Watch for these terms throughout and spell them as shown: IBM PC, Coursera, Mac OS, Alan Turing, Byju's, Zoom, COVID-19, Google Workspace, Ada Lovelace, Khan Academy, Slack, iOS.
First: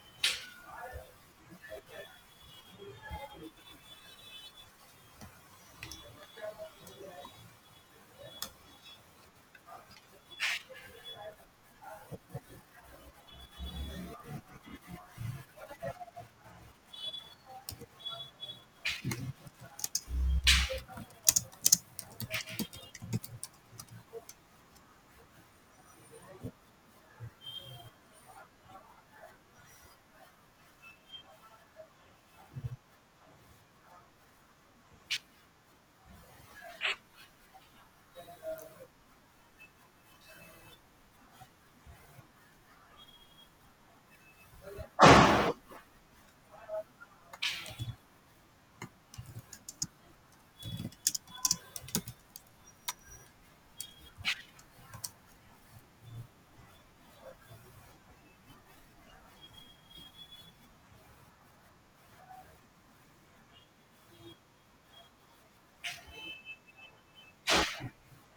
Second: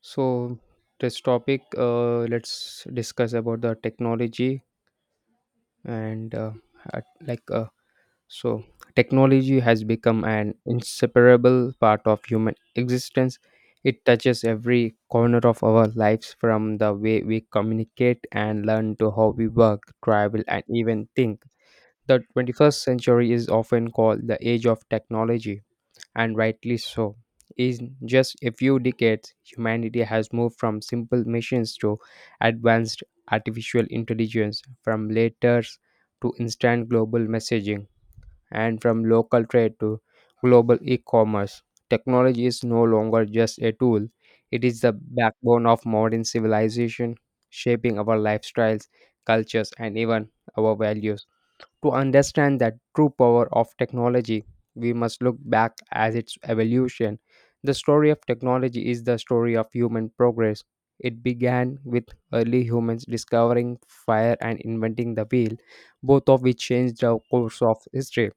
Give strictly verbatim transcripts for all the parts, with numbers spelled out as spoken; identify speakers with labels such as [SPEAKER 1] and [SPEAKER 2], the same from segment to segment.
[SPEAKER 1] So this topic, uh, let's discuss about the technology and uh, at- like uh, so technology has become an inseparable part of human existence. It touches every corner of our lives, from the way we communicate and learn to how we work, travel, and even think. The twenty-first century is often called the age of technology, and rightly so. In just a few decades, humanity has moved from simple machines to advanced artificial intelligence, from letters to instant global messaging, and from local trade to global e commerce. Technology is no longer just a tool, it is the backbone of modern civilization, shaping our lifestyles, cultures, and even our values. To understand that true power of technology, we must look back at its evolution. The story of technology is the story of human progress. It began with early humans discovering fire and inventing the wheel, both of which changed the course of history.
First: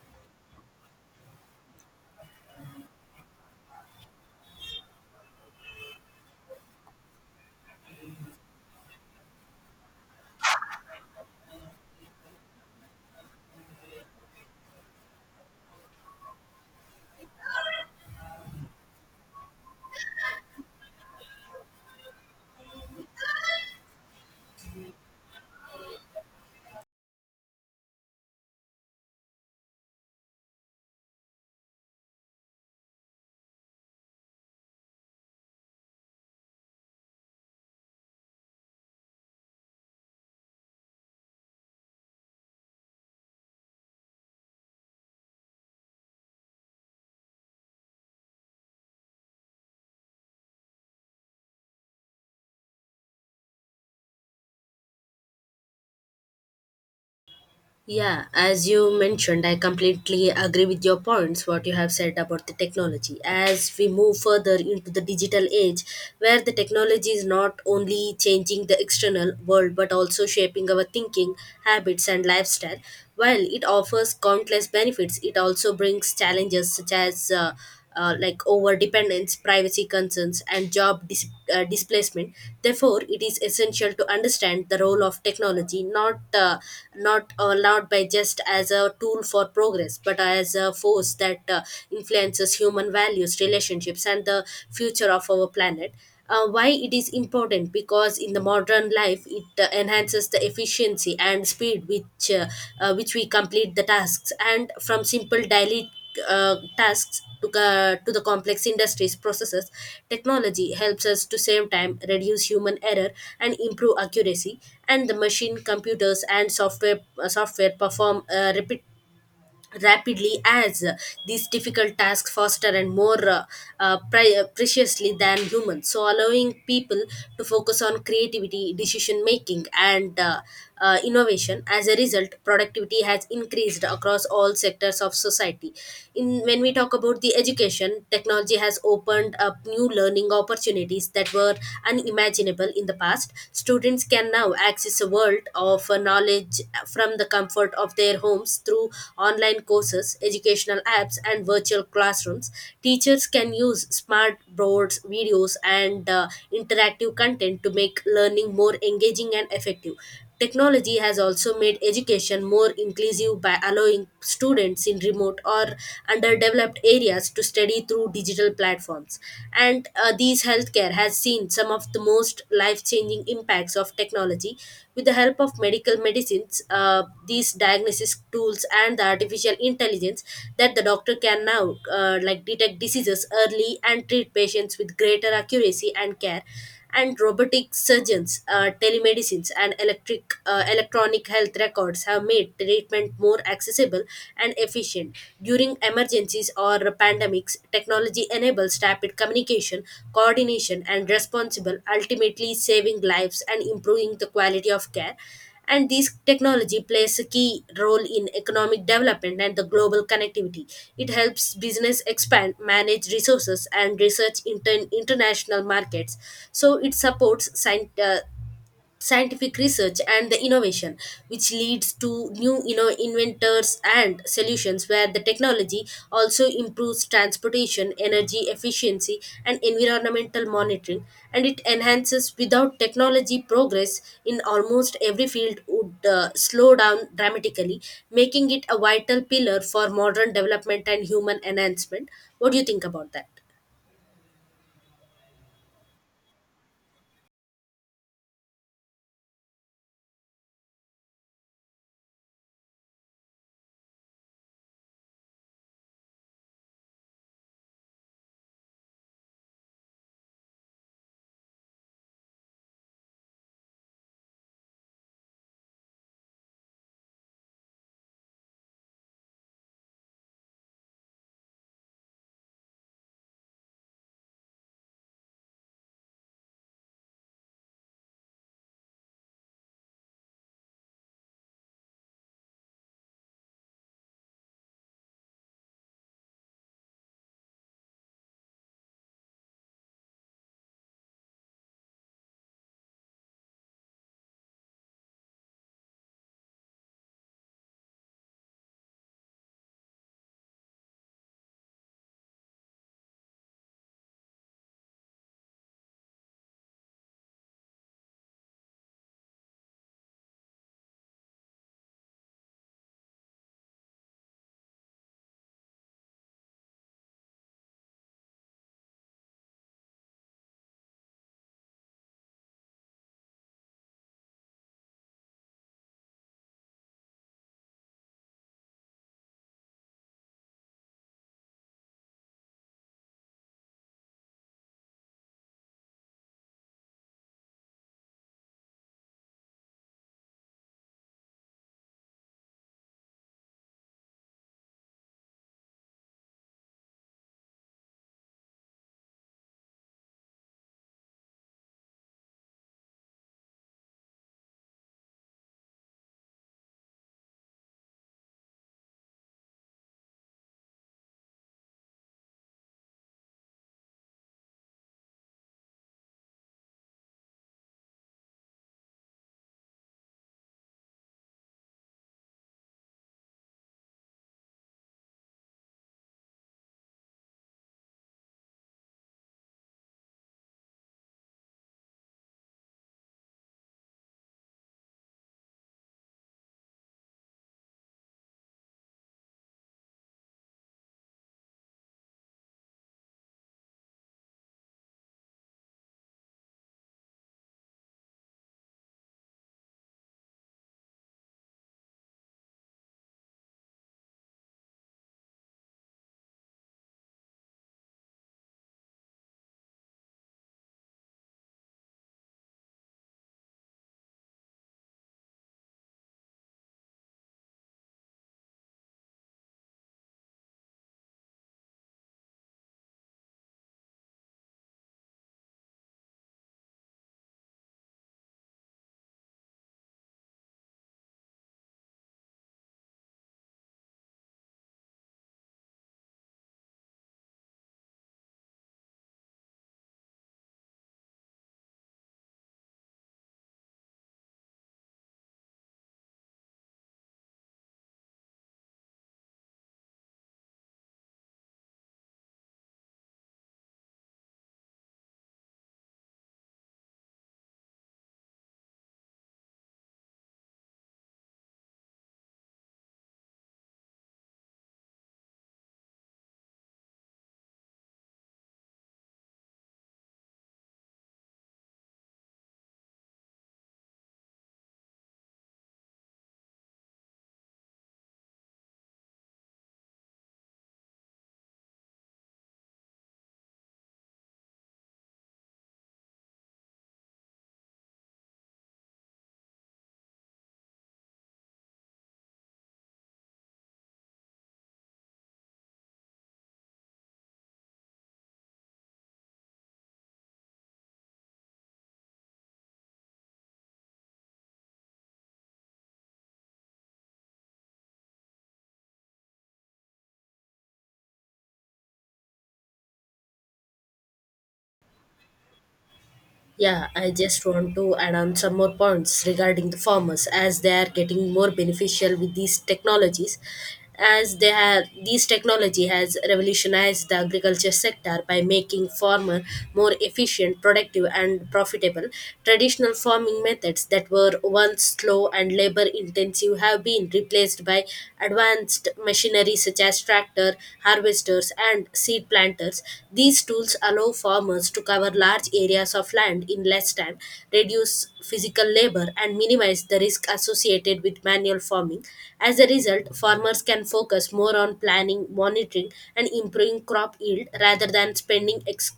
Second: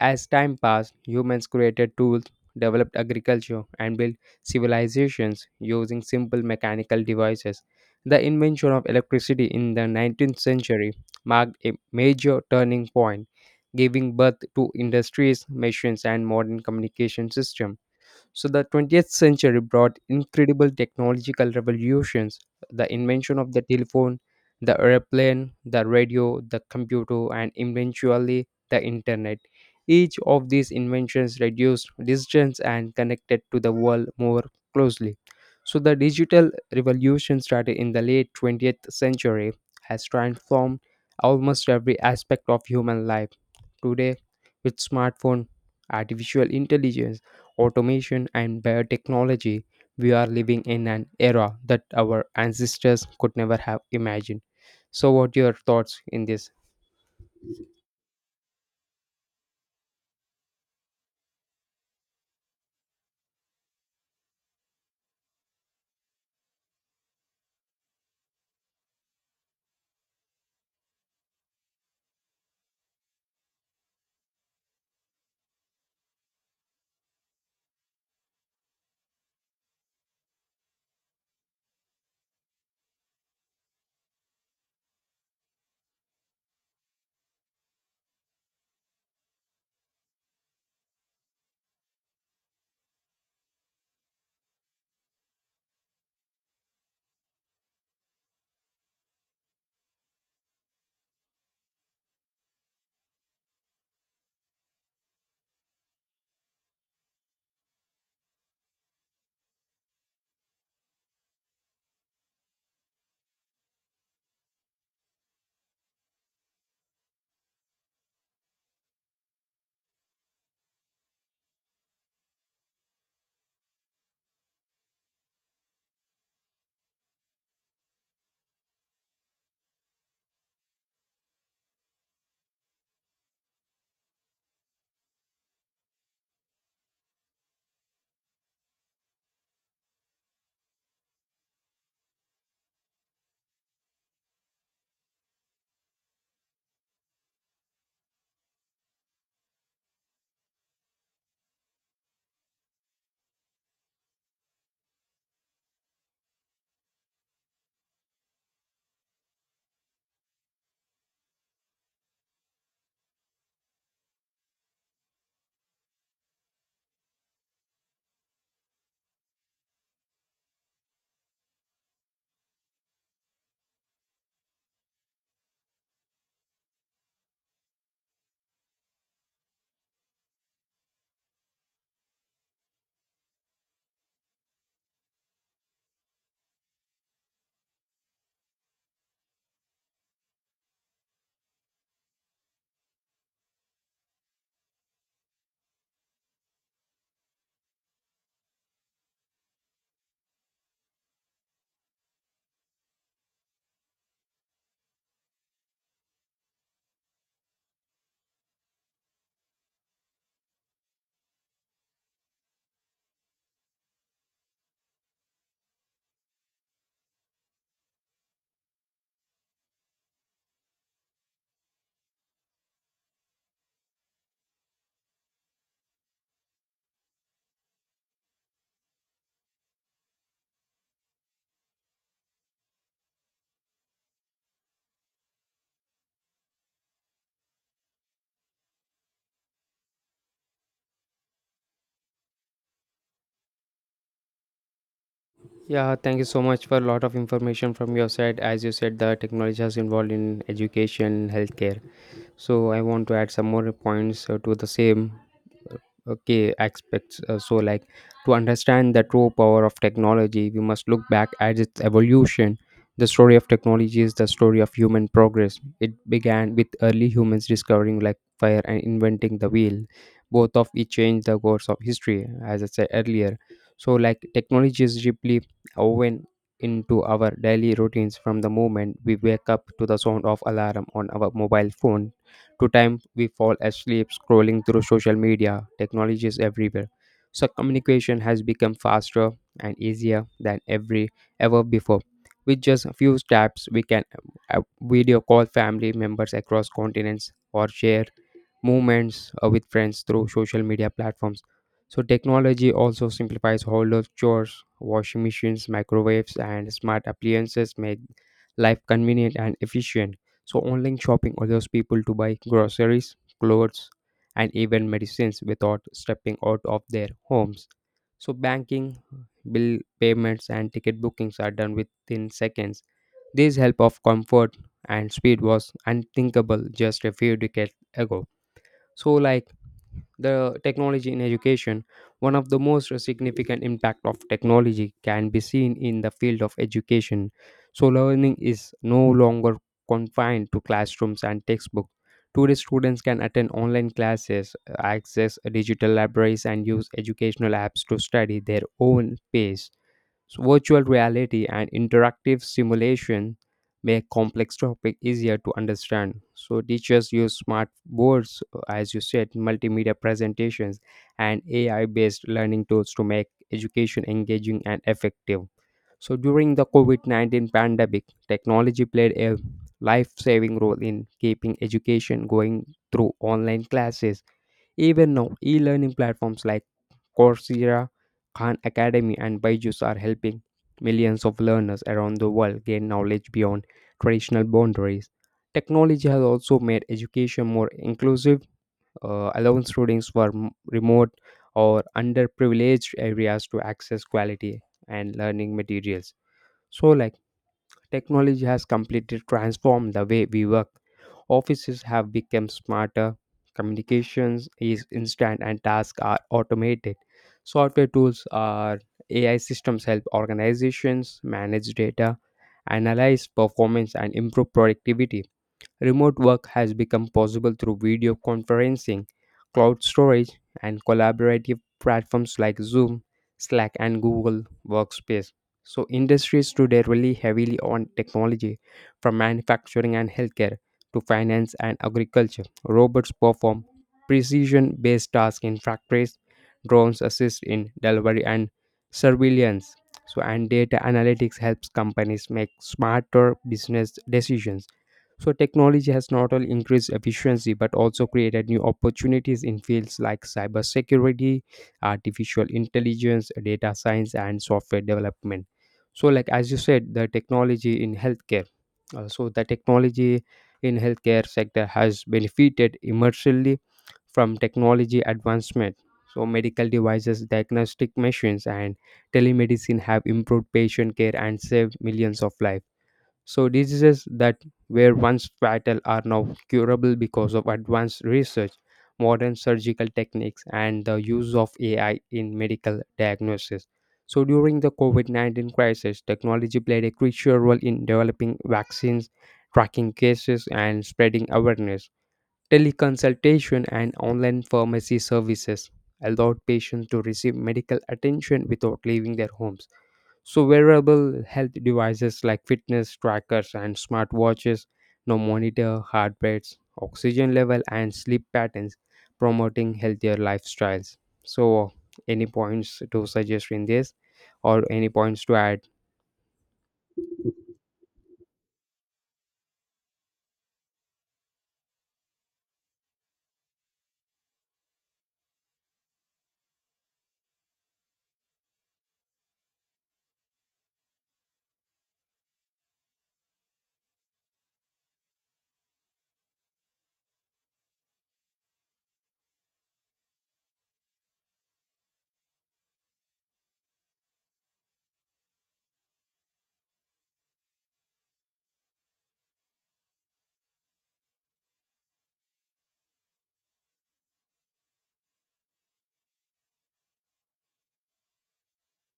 [SPEAKER 1] As time passed, humans created tools, developed agriculture, and built civilizations using simple mechanical devices. The invention of electricity in the nineteenth century marked a major turning point, giving birth to industries, machines, and modern communication systems. So the twentieth century brought incredible technological revolutions, the invention of the telephone, the airplane, the radio, the computer, and eventually the internet. Each of these inventions reduced distance and connected to the world more closely. So the digital revolution started in the late twentieth century has transformed almost every aspect of human life. Today, with smartphone, artificial intelligence, automation, and biotechnology, we are living in an era that our ancestors could never have imagined. So, what your thoughts in this?
[SPEAKER 2] Yeah, as you mentioned, I completely agree with your points, what you have said about the technology. As we move further into the digital age, where the technology is not only changing the external world but also shaping our thinking, habits, and lifestyle, while it offers countless benefits, it also brings challenges such as uh, uh, like over dependence, privacy concerns, and job dis- uh, displacement. Therefore, it is essential to understand the role of technology not uh, not allowed by just as a tool for progress, but as a force that uh, influences human values, relationships, and the future of our planet. Uh, why it is important? Because in the modern life it uh, enhances the efficiency and speed which uh, uh, which we complete the tasks, and from simple daily uh, tasks to, uh, to the complex industries processes, technology helps us to save time, reduce human error, and improve accuracy. And the machine, computers, and software uh, software perform uh, repetitive rapidly, as uh, these difficult tasks faster and more uh, uh, pri- uh, preciously than humans, so allowing people to focus on creativity, decision making, and uh, uh, innovation. As a result, productivity has increased across all sectors of society. In when we talk about the education, technology has opened up new learning opportunities that were unimaginable in the past. Students can can now access a world of uh, knowledge from the comfort of their homes through online courses, educational apps, and virtual classrooms. Teachers can use smart boards, videos, and uh, interactive content to make learning more engaging and effective. Technology has also made education more inclusive by allowing students in remote or underdeveloped areas to study through digital platforms. And uh, these healthcare has seen some of the most life changing impacts of technology. With the help of medical medicines, uh, these diagnosis tools, and the artificial intelligence, that the doctor can now uh, like detect diseases early and treat patients with greater accuracy and care. And robotic surgeons, uh, telemedicines, and electric uh, electronic health records have made treatment more accessible and efficient. During emergencies or pandemics, technology enables rapid communication, coordination, and responsible, ultimately saving lives and improving the quality of care. And this technology plays a key role in economic development and the global connectivity. It helps business expand, manage resources, and research inter- international markets. So it supports scien- uh, scientific research and the innovation, which leads to new, you know, inventors and solutions, where the technology also improves transportation, energy efficiency, and environmental monitoring. And it enhances without technology progress in almost every field would uh, slow down dramatically, making it a vital pillar for modern development and human enhancement. What do you think about that?
[SPEAKER 1] Yeah, thank you so much for a lot of information from your side. As you said, the technology has involved in education, healthcare. So I want to add some more points uh, to the same. Okay, aspects, uh, so like, to understand the true power of technology, we must look back at its evolution. The story of technology is the story of human progress. It began with early humans discovering like fire and inventing the wheel. Both of it changed the course of history, as I said earlier. So like, technology is deeply woven into our daily routines, from the moment we wake up to the sound of alarm on our mobile phone to time we fall asleep scrolling through social media. Technology is everywhere. So communication has become faster and easier than every ever before. With just a few taps, we can uh, video call family members across continents or share moments uh, with friends through social media platforms. So technology also simplifies household chores. Washing machines, microwaves, and smart appliances make life convenient and efficient. So, online shopping allows people to buy groceries, clothes, and even medicines without stepping out of their homes. So, banking, bill payments, and ticket bookings are done within seconds. This help of comfort and speed was unthinkable just a few decades ago. So, like, the technology in education. One of the most significant impact of technology can be seen in the field of education. So learning is no longer confined to classrooms and textbooks. Today students can attend online classes, access digital libraries, and use educational apps to study their own pace. So virtual reality and interactive simulation make complex topic easier to understand. So teachers use smart boards, as you said, multimedia presentations, and A I-based learning tools to make education engaging and effective. So during the COVID nineteen pandemic, technology played a life-saving role in keeping education going through online classes. Even now, e-learning platforms like Coursera, Khan Academy, and Byju's are helping millions of learners around the world gain knowledge beyond traditional boundaries. Technology has also made education more inclusive, uh, allowing students from remote or underprivileged areas to access quality and learning materials. So, like, technology has completely transformed the way we work. Offices have become smarter, communications is instant, and tasks are automated. Software tools are A I systems help organizations manage data, analyze performance, and improve productivity. Remote work has become possible through video conferencing, cloud storage, and collaborative platforms like Zoom, Slack, and Google Workspace. So, industries today rely heavily on technology, from manufacturing and healthcare to finance and agriculture. Robots perform precision based tasks in factories, drones assist in delivery and surveillance. So, and data analytics helps companies make smarter business decisions. So technology has not only increased efficiency but also created new opportunities in fields like cybersecurity, artificial intelligence, data science, and software development. So, like as you said, the technology in healthcare. Uh, so the technology in healthcare sector has benefited immensely from technology advancement. So medical devices, diagnostic machines, and telemedicine have improved patient care and saved millions of lives. So, diseases that were once fatal are now curable because of advanced research, modern surgical techniques, and the use of A I in medical diagnosis. So, during the COVID nineteen crisis, technology played a crucial role in developing vaccines, tracking cases, and spreading awareness. Teleconsultation and online pharmacy services allowed patients to receive medical attention without leaving their homes. So wearable health devices like fitness trackers and smartwatches now monitor heart rates, oxygen level, and sleep patterns, promoting healthier lifestyles. So, any points to suggest in this, or any points to add?
[SPEAKER 2] Yeah, I just want to add on some more points regarding the farmers, as they are getting more beneficial with these technologies, as they have these technology has revolutionized the agriculture sector by making farmer more efficient, productive, and profitable. Traditional farming methods that were once slow and labor intensive have been replaced by by advanced machinery such as tractor, harvesters, and seed planters. These tools allow farmers to cover large areas of land in less time, reduce physical labor, and minimize the risk associated with manual farming. As a result, farmers can focus more on planning, monitoring, and improving crop yield rather than spending ex-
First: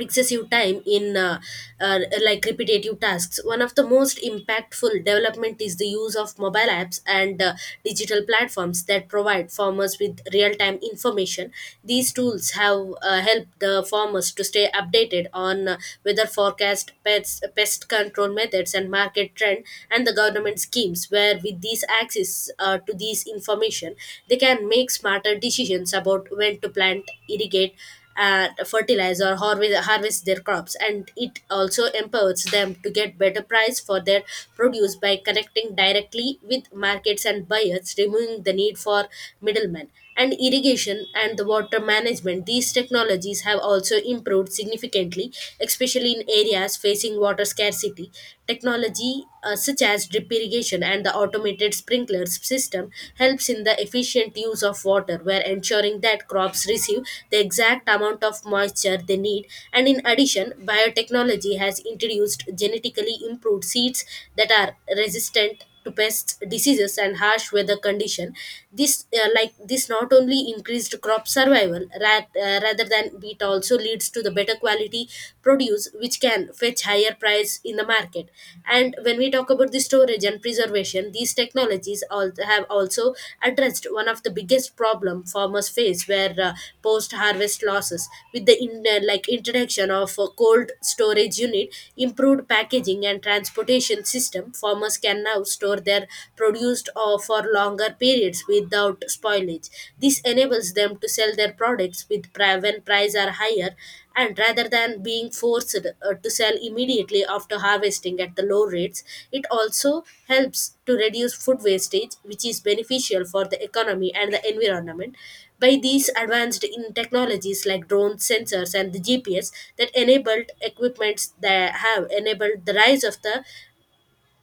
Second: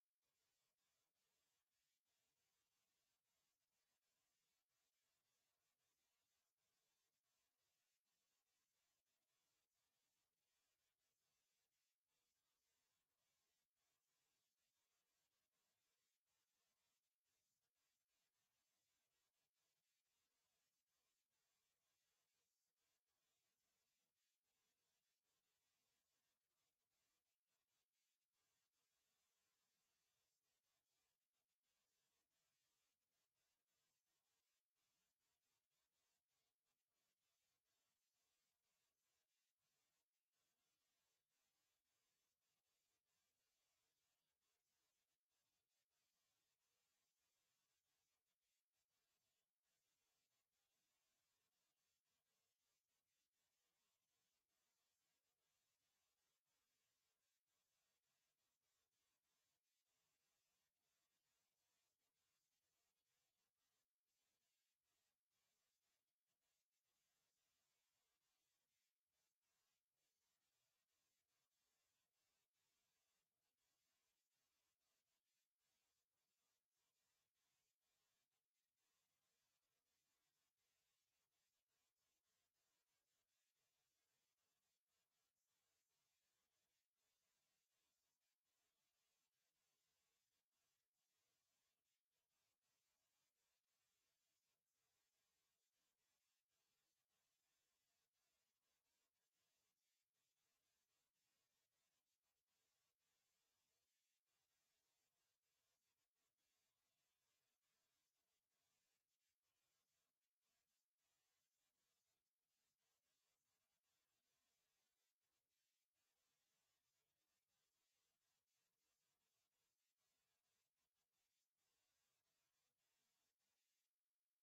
[SPEAKER 2] excessive time in uh, uh, like repetitive tasks. One of the most impactful development is the use of mobile apps and uh, digital platforms that provide farmers with real-time information. These tools have uh, helped the farmers to stay updated on uh, weather forecast, pest, pest control methods, and market trend, and the government schemes, where with these access uh, to these information they can make smarter decisions about when to plant, irrigate, and fertilize, or harvest, harvest their crops. And it also empowers them to get better price for their produce by connecting directly with markets and buyers, removing the need for middlemen. And irrigation and the water management, these technologies have also improved significantly, especially in areas facing water scarcity. Technology uh, such as drip irrigation and the automated sprinkler sprinkler system helps in the efficient use of water, where ensuring that crops receive the exact amount of moisture they need. And in addition, biotechnology has introduced genetically improved seeds that are resistant to pests, diseases, and harsh weather condition. This uh, Like this not only increased crop survival ra- uh, rather than it also leads to the better quality produce produce, which can fetch higher price in the market. And when we talk about the storage and preservation, these technologies all have also addressed one of the biggest problem farmers face, where uh, post harvest losses. With the in, uh, like introduction of a cold storage unit, improved packaging and transportation system, farmers can now store their produced uh, for longer periods without spoilage knowledge. This enables them to sell their products with pri- when prices are higher, and rather than being forced uh, to sell immediately after harvesting at the low rates. It also helps to reduce food wastage, which is beneficial for the economy and the environment. By these advanced in technologies like drones, sensors, and the G P S that enabled equipments that have enabled the rise of the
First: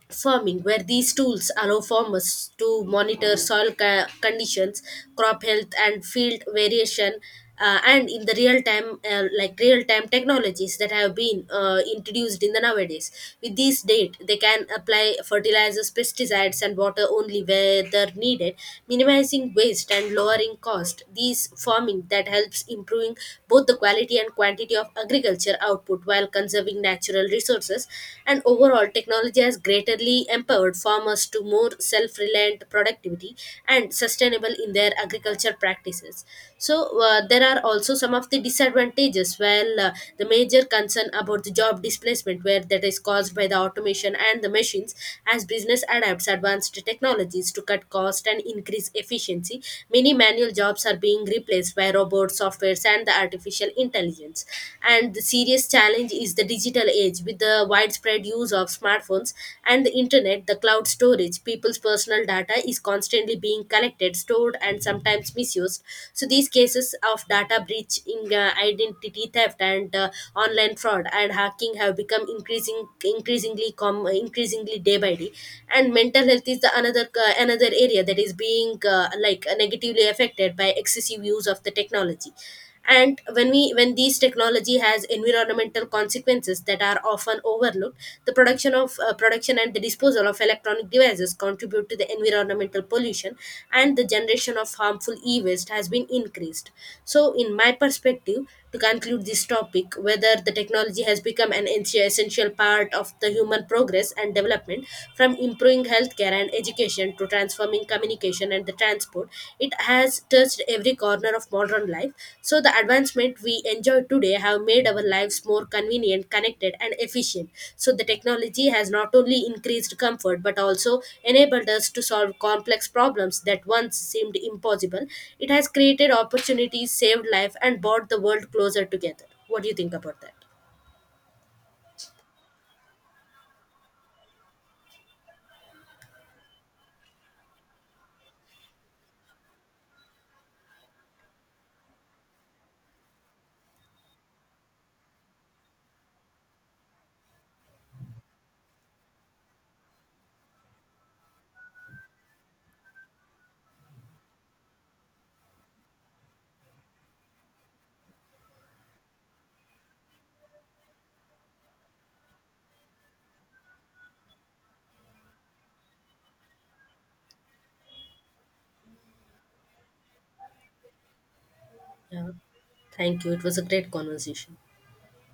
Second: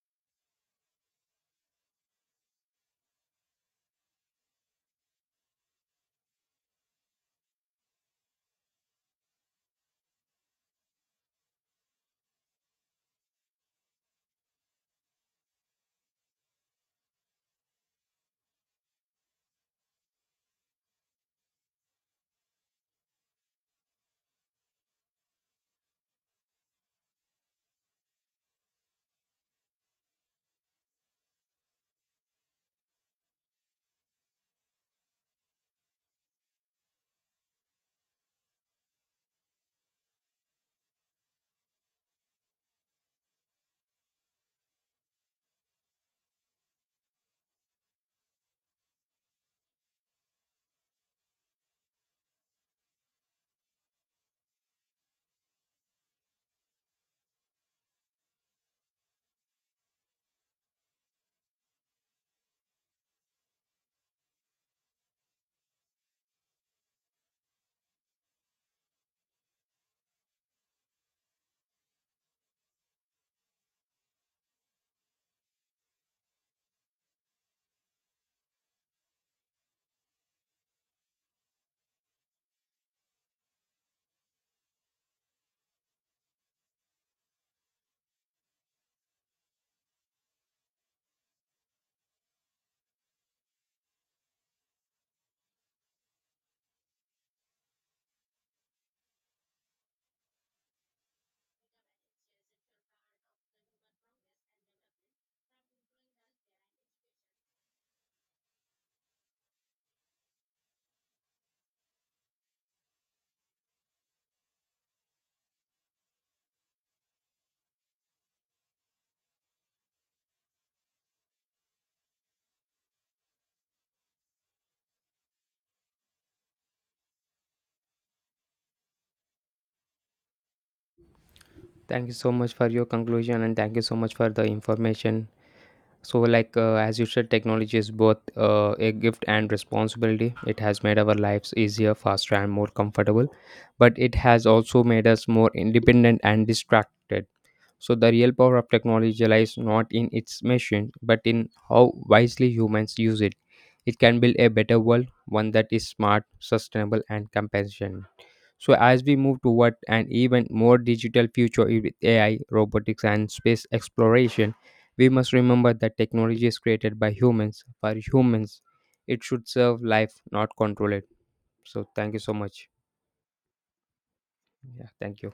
[SPEAKER 2] farming, where these tools allow farmers to monitor soil ca- conditions, crop health, and field variation. Uh, and in the real time, uh, like real time technologies that have been uh, introduced in the nowadays, with this date, they can apply fertilizers, pesticides, and water only where they're needed, minimizing waste and lowering cost. These farming that helps improving both the quality and quantity of agriculture output while while conserving natural resources. And overall, technology has greatly empowered farmers to more self reliant productivity and sustainable in their agriculture practices. So, uh, there are also some of the disadvantages. Well, uh, the major concern about the job displacement, where that is caused by the automation and the machines, as business adapts advanced technologies to cut cost and increase efficiency, many manual jobs are being replaced by robots, cloud softwares, and the artificial intelligence. And the serious challenge is the digital age, with the widespread use of smartphones and the internet, the cloud storage, people's personal data is constantly being collected, stored, and sometimes misused. So these cases of data breach in uh, identity theft and uh, online fraud and hacking have become increasing increasingly com- increasingly day by day. And mental health is the another uh, another area that is is being uh, like uh, negatively affected by excessive use of the technology. And when we when these technology has environmental consequences that are often overlooked. The production of uh, production and the disposal of electronic devices contribute to the environmental pollution, and the generation of harmful e-waste has been increased. So in my perspective, to conclude this topic, whether the technology has become an en- essential part of the human progress and development. From improving healthcare and education to transforming communication and the transport, it has touched every corner of modern life. So the advancement we enjoy today have made our lives more convenient, connected, and efficient. So the technology has not only increased comfort but also enabled us to solve complex problems that once seemed impossible. It has created opportunities, saved life, and brought the world closer together. What do you think about that?
[SPEAKER 1] Thank you so much for your conclusion, and thank you so much for the information. So, like uh, as you said, technology is both uh, a gift and responsibility. It has made our lives easier, faster, and more comfortable, but it has also made us more independent and distracted. So, the real power of technology lies not in its machine, but in how wisely humans use it. It can build a better world, one that is smart, sustainable, and compassionate. So, as we move toward an even more digital future with A I, robotics, and space exploration, we must remember that technology is created by humans for humans. It should serve life, not control it. So, thank you
[SPEAKER 2] Yeah,
[SPEAKER 1] so much.
[SPEAKER 2] thank you. It was a great conversation.
[SPEAKER 1] Yeah, thank you.